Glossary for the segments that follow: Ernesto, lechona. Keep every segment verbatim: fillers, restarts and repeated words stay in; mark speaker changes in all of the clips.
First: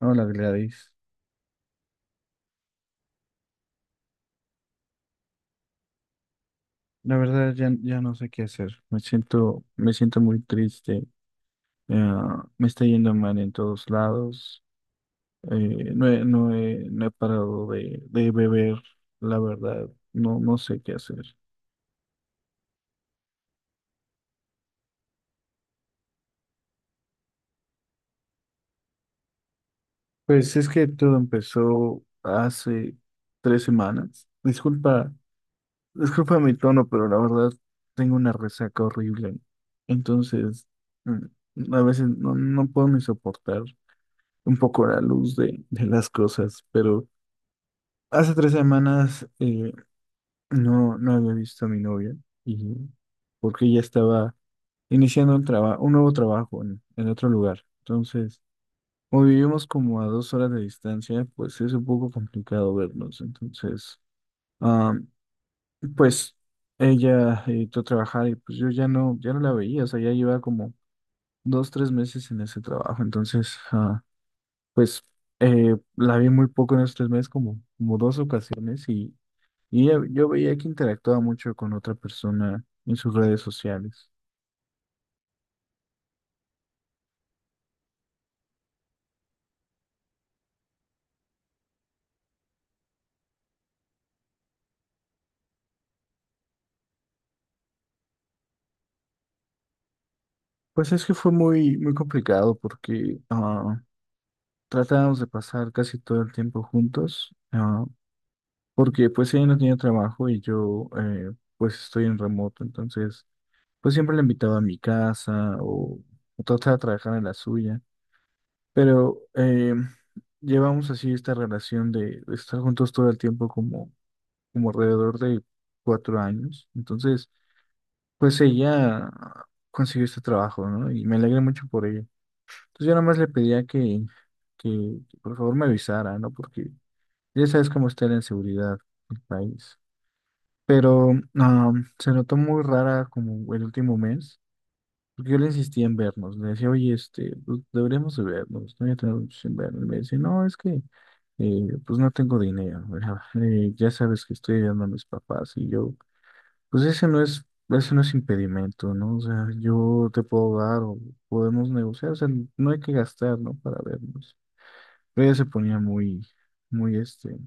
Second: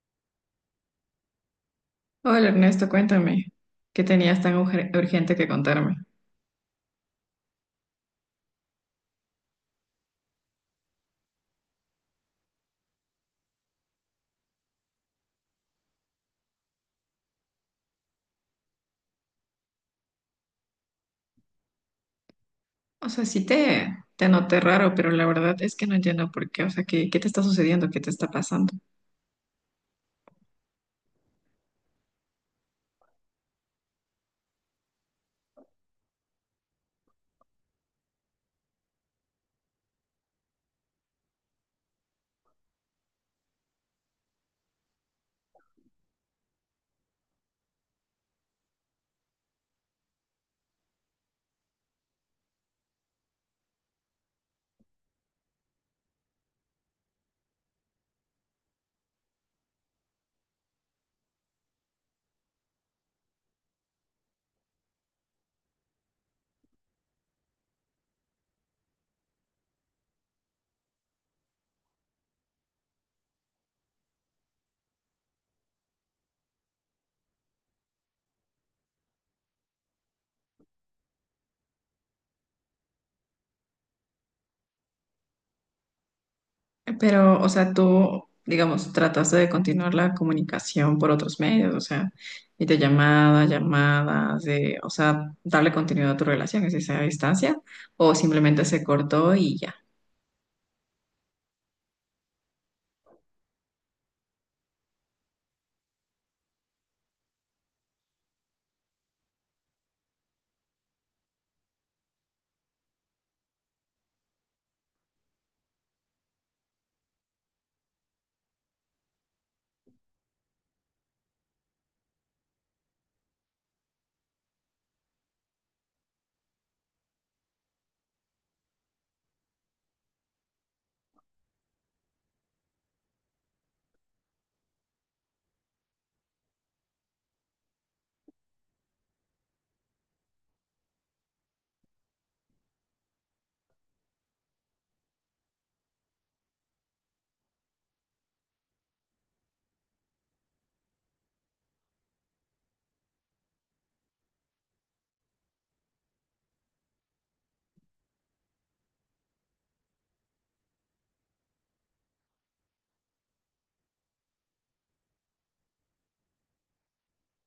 Speaker 1: Hola Gladys,
Speaker 2: Hola Ernesto, cuéntame, ¿qué tenías tan ujer- urgente que contarme?
Speaker 1: la verdad ya, ya no sé qué hacer, me siento, me siento muy triste. Ah, me está yendo mal en todos lados. Eh, no he, no he, no he parado de, de beber, la verdad. No, no sé qué hacer.
Speaker 2: O sea, sí te, te noté raro, pero la verdad es que no entiendo por qué. O sea, ¿qué, qué te está sucediendo? ¿Qué te está pasando?
Speaker 1: Pues es que todo empezó hace tres semanas. Disculpa, disculpa mi tono, pero la verdad tengo una resaca horrible. Entonces, mm, a veces no, no puedo ni soportar un poco la luz de, de las cosas. Pero hace tres semanas, eh, no, no había visto a mi novia, y porque ella estaba iniciando un traba- un nuevo trabajo en, en otro lugar. Entonces, como vivimos como a dos horas de distancia, pues es un poco complicado vernos. Entonces, ah, pues ella editó trabajar, y pues yo ya no, ya no la veía. O sea, ya lleva como dos, tres meses en ese trabajo. Entonces, ah, Pues eh, la vi muy poco en estos tres meses, como, como dos ocasiones, y, y yo yo veía que interactuaba mucho con otra persona en sus redes sociales.
Speaker 2: Pero, o sea, tú, digamos, trataste de continuar la comunicación por otros medios, o sea, videollamadas, llamadas, de, o sea, darle continuidad a tu relación, es esa distancia, o simplemente se cortó y ya.
Speaker 1: Pues es que fue muy, muy complicado porque ah, tratábamos de pasar casi todo el tiempo juntos. Ah, porque pues ella no tenía trabajo, y yo, eh, pues estoy en remoto. Entonces, pues siempre la invitaba a mi casa, o, o trataba de trabajar en la suya. Pero, eh, llevamos así esta relación de, de estar juntos todo el tiempo, como, como alrededor de cuatro años. Entonces, pues ella consiguió este trabajo, ¿no? Y me alegré mucho por ella. Entonces, yo nada más le pedía que, que, que por favor me avisara, ¿no? Porque ya sabes cómo está la inseguridad del país. Pero, ah, se notó muy rara como el último mes. Porque yo le insistía en vernos, le decía, oye, este, pues deberíamos de vernos, no voy a tener mucho sin vernos. Y me decía, no, es que, eh, pues no tengo dinero, ¿verdad? Eh, ya sabes que estoy ayudando a mis papás, y yo, pues ese no es, ese no es impedimento, ¿no? O sea, yo te puedo dar, o podemos negociar. O sea, no hay que gastar, ¿no? Para vernos. Pero ella se ponía muy, muy, este,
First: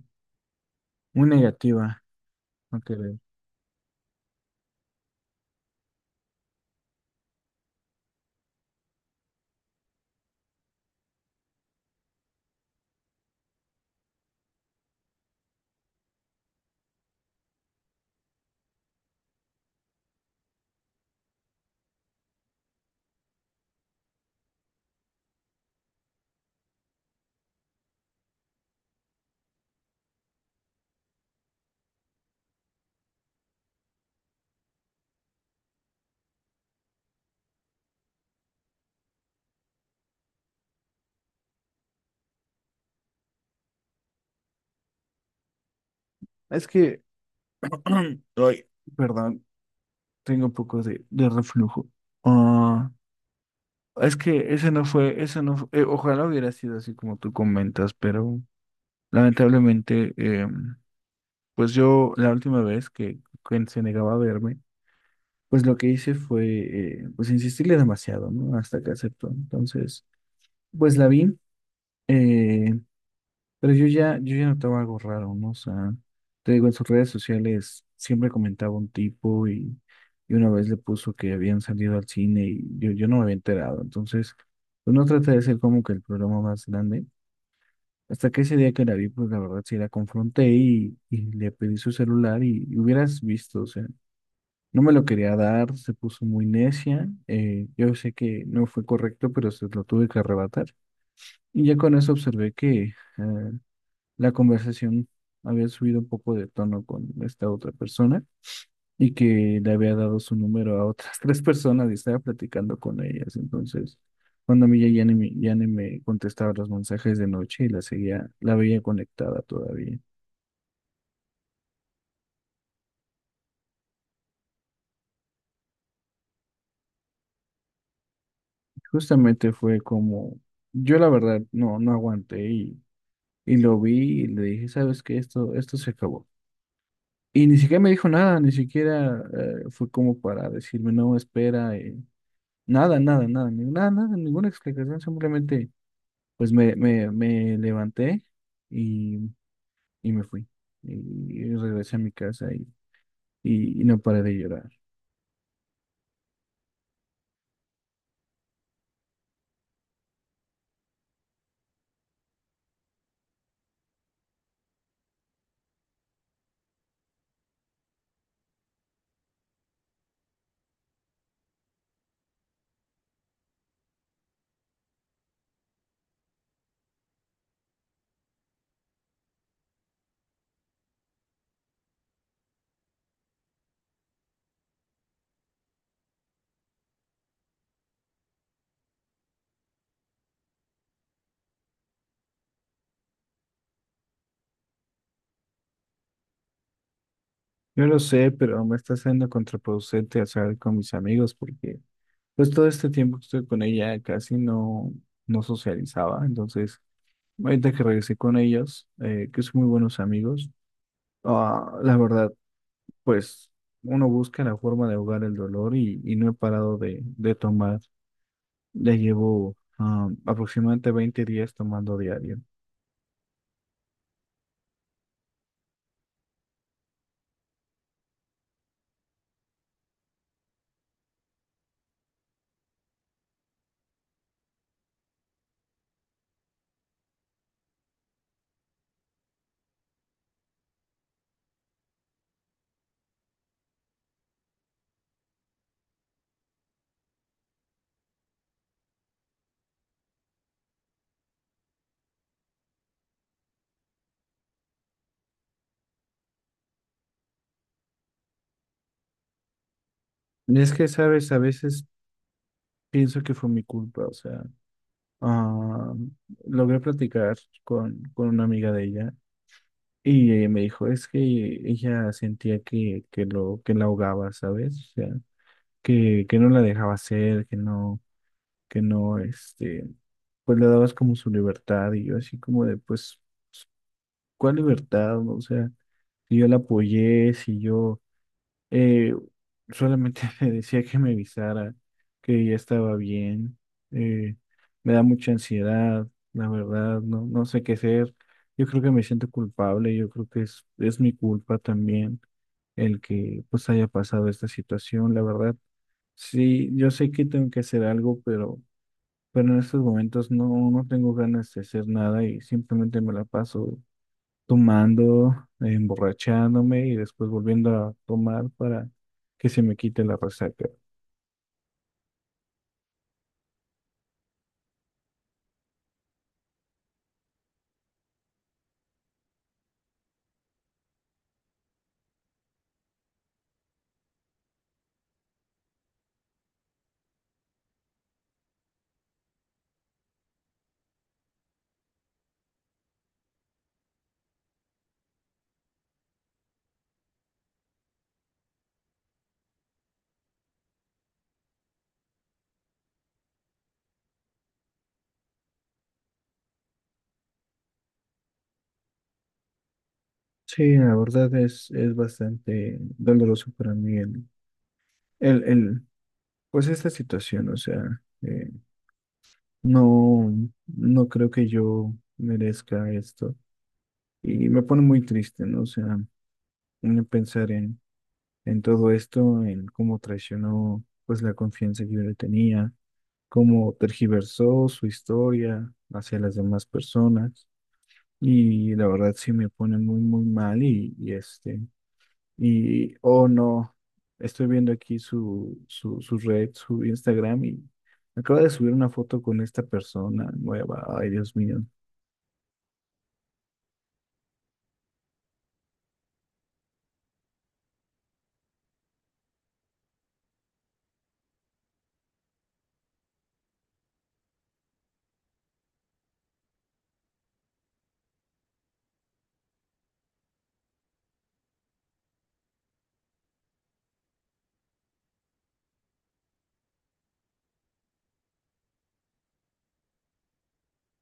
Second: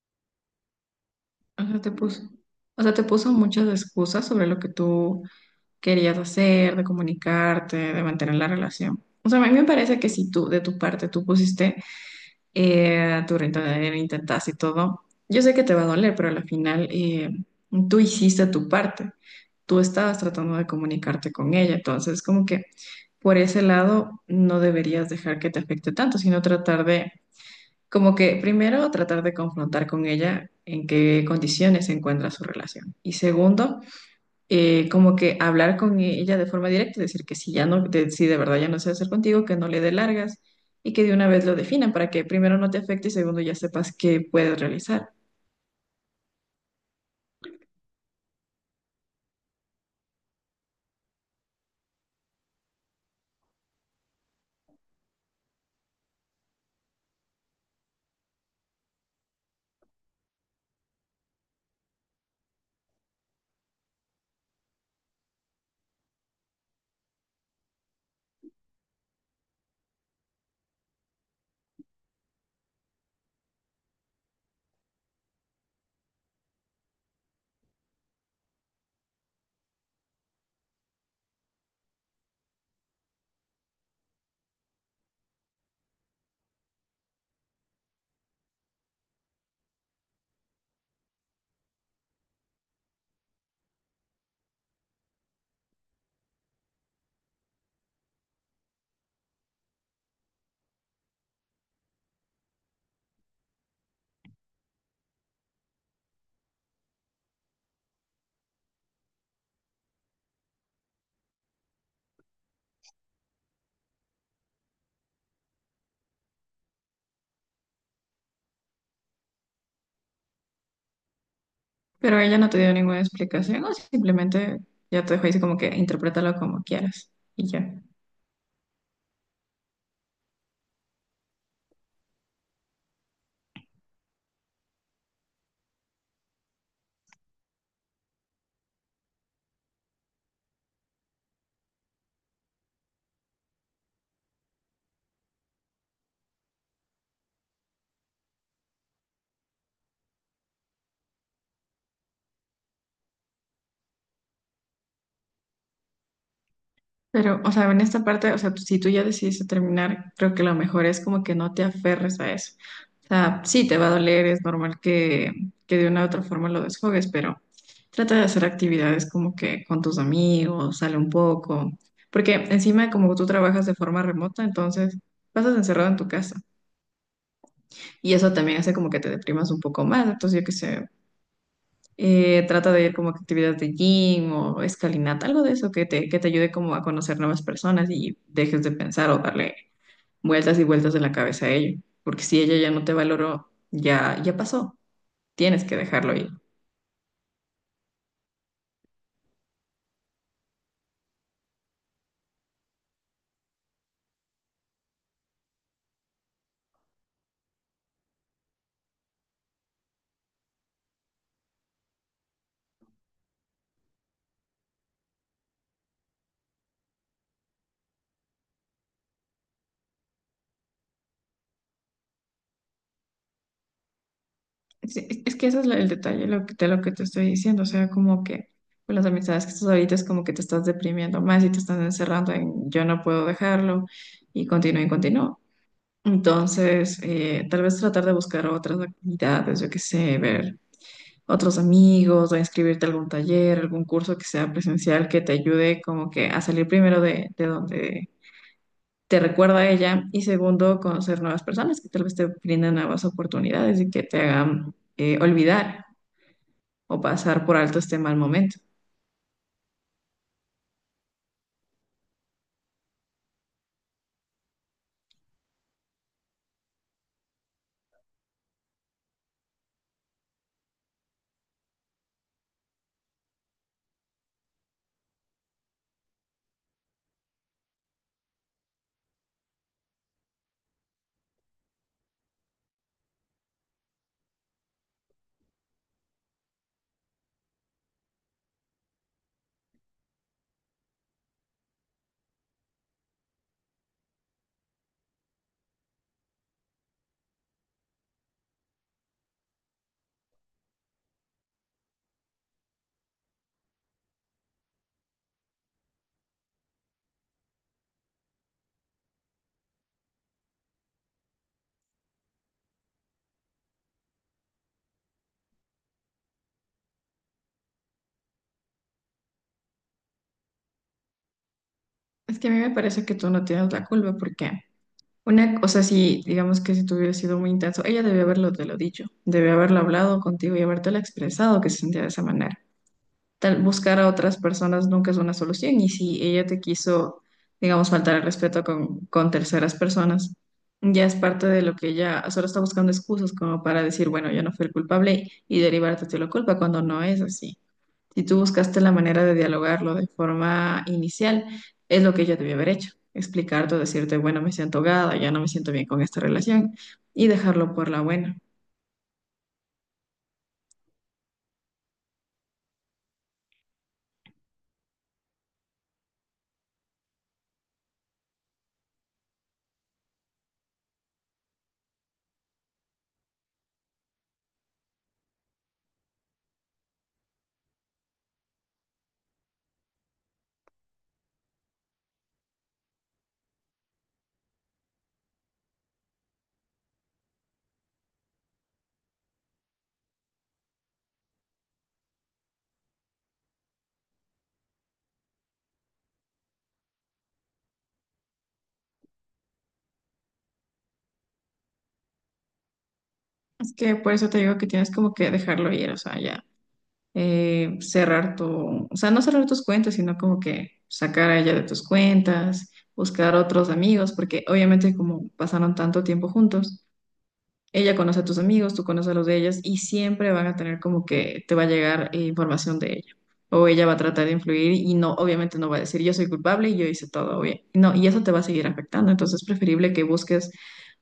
Speaker 1: muy
Speaker 2: O sea, te
Speaker 1: negativa
Speaker 2: puso,
Speaker 1: a
Speaker 2: o sea, te
Speaker 1: querer.
Speaker 2: puso muchas excusas sobre lo que tú querías hacer, de comunicarte, de mantener la relación. O sea, a mí me parece que si tú, de tu parte, tú pusiste eh, tu granito de arena, intentaste y todo, yo sé que te va a doler, pero al final eh, tú hiciste tu parte. Tú estabas tratando de comunicarte con ella, entonces como que por ese lado no deberías dejar que te afecte tanto, sino tratar de como que primero tratar de confrontar con ella en qué condiciones se encuentra su relación. Y segundo, eh, como que hablar con ella de forma directa, decir que si ya no, de, si de verdad ya no se hacer contigo, que no le dé largas y que de una vez lo definan para que primero no te afecte y segundo ya sepas qué puedes realizar.
Speaker 1: Es que, ay, perdón, tengo un poco de, de reflujo. Es que ese no fue, ese no fu- eh, ojalá hubiera sido así como tú comentas, pero lamentablemente, eh, pues yo la última vez que, que se negaba a verme, pues lo que hice fue, eh, pues insistirle demasiado, ¿no? Hasta que aceptó. Entonces, pues la vi. eh, Pero yo ya, yo ya notaba algo raro, ¿no? O sea, te digo, en sus redes sociales siempre comentaba un tipo, y, y una vez le puso que habían salido al cine, y yo, yo no me había enterado. Entonces, pues no trata de ser como que el problema más grande. Hasta que ese día que la vi, pues la verdad sí la confronté, y, y le pedí su celular, y, y hubieras visto. O sea, no me lo quería dar, se puso muy necia. Eh, yo sé que no fue correcto, pero se lo tuve que arrebatar. Y ya con eso observé que eh, la conversación había subido un poco de tono con esta otra persona, y que le había dado su número a otras tres personas y estaba platicando con ellas. Entonces, cuando a mí ya, ya ni, me- ya ni me contestaba los mensajes de noche, y la seguía, la veía conectada todavía.
Speaker 2: Pero ella no te dio ninguna explicación o simplemente ya te dejó ahí como que interprétalo como quieras y ya.
Speaker 1: Justamente fue como, yo la verdad, no, no aguanté, y, y lo vi y le dije, ¿sabes qué? Esto, esto se acabó. Y ni siquiera me dijo nada, ni siquiera eh, fue como para decirme, no, espera. eh, Nada, nada, nada, ni- nada, nada, ninguna explicación. Simplemente pues me, me, me levanté, y, y me fui. Y, y regresé a mi casa, y, y, y no paré de llorar.
Speaker 2: Pero, o sea, en esta parte, o sea, si tú ya decidiste terminar, creo que lo mejor es como que no te aferres a eso. O sea, sí te va a doler, es normal que, que de una u otra forma lo desfogues, pero trata de hacer actividades como que con tus amigos, sale un poco, porque encima como tú trabajas de forma remota, entonces pasas encerrado en tu casa y eso también hace como que te deprimas un poco más. Entonces, yo qué sé, eh, trata de ir como a actividades de gym o escalinata, algo de eso que te, que te ayude como a conocer nuevas personas y dejes de pensar o darle vueltas y vueltas de la cabeza a ello. Porque si ella ya no te valoró, ya, ya pasó. Tienes que dejarlo ir.
Speaker 1: Yo lo sé, pero me está siendo contraproducente hacer con mis amigos porque pues todo este tiempo que estoy con ella casi no, no socializaba. Entonces, ahorita que regresé con ellos, eh, que son muy buenos amigos, ah, la verdad, pues uno busca la forma de ahogar el dolor, y, y no he parado de, de tomar. Ya llevo, ah, aproximadamente veinte días tomando diario.
Speaker 2: Es, es- es que ese es la- el detalle lo que, de lo que te estoy diciendo. O sea, como que con las amistades que estás ahorita es como que te estás deprimiendo más y te estás encerrando en yo no puedo dejarlo y continúa y continúa. Entonces, eh, tal vez tratar de buscar otras actividades, yo qué sé, ver otros amigos o inscribirte a algún taller, algún curso que sea presencial que te ayude como que a salir primero de, de donde te recuerda a ella y segundo, conocer nuevas personas que tal vez te brindan nuevas oportunidades y que te hagan eh, olvidar o pasar por alto este mal momento.
Speaker 1: Y es que, sabes, a veces pienso que fue mi culpa. O sea, ah, logré platicar con, con una amiga de ella, y ella me dijo, es que ella sentía que, que, lo, que la ahogaba, ¿sabes? O sea, que, que no la dejaba hacer, que no, que no, este, pues le dabas como su libertad. Y yo así como de, pues, ¿cuál libertad? O sea, si yo la apoyé, si yo Eh, solamente me decía que me avisara, que ya estaba bien. Eh, Me da mucha ansiedad, la verdad. No, no sé qué hacer. Yo creo que me siento culpable. Yo creo que es, es mi culpa también, el que pues haya pasado esta situación, la verdad. Sí, yo sé que tengo que hacer algo, pero, pero en estos momentos no, no tengo ganas de hacer nada. Y simplemente me la paso tomando, eh, emborrachándome y después volviendo a tomar para que se me quite la resaca.
Speaker 2: Es que a mí me parece que tú no tienes la culpa porque una, o sea, si digamos que si tú hubieras sido muy intenso, ella debió haberlo te lo dicho, debió haberlo hablado contigo y habértelo expresado que se sentía de esa manera. Tal- buscar a otras personas nunca es una solución. Y si ella te quiso, digamos, faltar el respeto con, con terceras personas, ya es parte de lo que ella solo está buscando excusas como para decir, bueno, yo no fui el culpable y derivarte de la culpa cuando no es así. Si tú buscaste la manera de dialogarlo de forma inicial, es lo que ella debió haber hecho. Explicarte decirte, bueno, me siento ahogada, ya no me siento bien con esta relación y dejarlo por la buena.
Speaker 1: Sí, la verdad es, es bastante doloroso para mí el, el, el- pues esta situación. O sea, eh, no, no creo que yo merezca esto, y me pone muy triste, ¿no? O sea, en pensar en, en todo esto, en cómo traicionó pues la confianza que yo le tenía, cómo tergiversó su historia hacia las demás personas. Y la verdad sí me pone muy, muy mal, y, y este, y, oh no, estoy viendo aquí su, su, su red, su Instagram, y acaba de subir una foto con esta persona nueva. Ay Dios mío.
Speaker 2: Es que por eso te digo que tienes como que dejarlo ir, o sea, ya. Eh, cerrar tu, o sea, no cerrar tus cuentas, sino como que sacar a ella de tus cuentas, buscar otros amigos, porque obviamente como pasaron tanto tiempo juntos, ella conoce a tus amigos, tú conoces a los de ellas y siempre van a tener como que te va a llegar eh, información de ella. O ella va a tratar de influir y no, obviamente no va a decir yo soy culpable y yo hice todo bien. No, y eso te va a seguir afectando. Entonces es preferible que busques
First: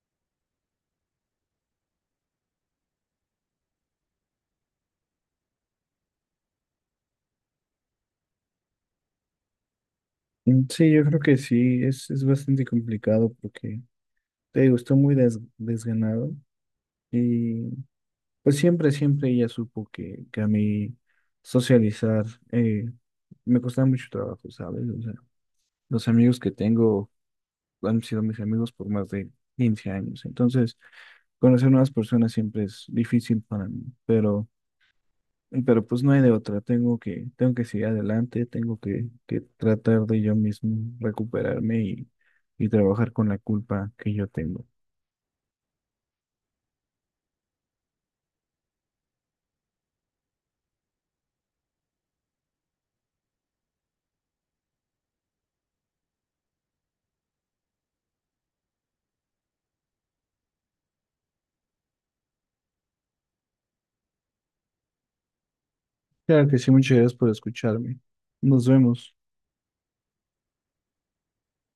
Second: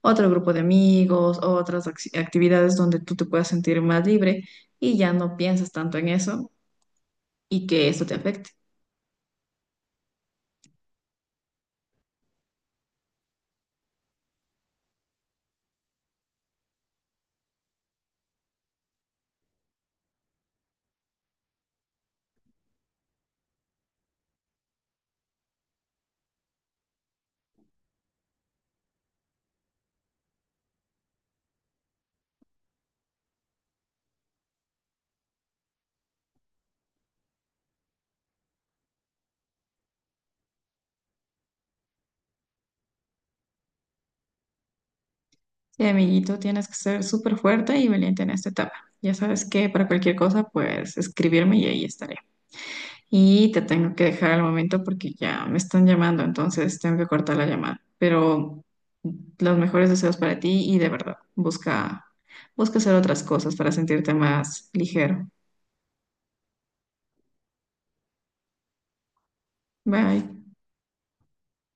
Speaker 2: otro grupo de amigos, otras acci- actividades donde tú te puedas sentir más libre y ya no piensas tanto en eso y que esto te afecte.
Speaker 1: Mm, sí, yo creo que sí, es, es bastante complicado porque te digo, estoy muy des- desganado. Y pues siempre, siempre ella supo que, que a mí socializar, eh, me costaba mucho trabajo, ¿sabes? O sea, los amigos que tengo han sido mis amigos por más de quince años. Entonces, conocer nuevas personas siempre es difícil para mí, pero, pero pues no hay de otra. Tengo que, tengo que seguir adelante, tengo que, que tratar de yo mismo recuperarme, y, y trabajar con la culpa que yo tengo.
Speaker 2: Sí, amiguito, tienes que ser súper fuerte y valiente en esta etapa. Ya sabes que para cualquier cosa, pues escribirme y ahí estaré. Y te tengo que dejar al momento porque ya me están llamando, entonces tengo que cortar la llamada. Pero los mejores deseos para ti y de verdad, busca, busca hacer otras cosas para sentirte más ligero.
Speaker 1: Claro que sí, muchas gracias por escucharme. Nos vemos.
Speaker 2: Bye.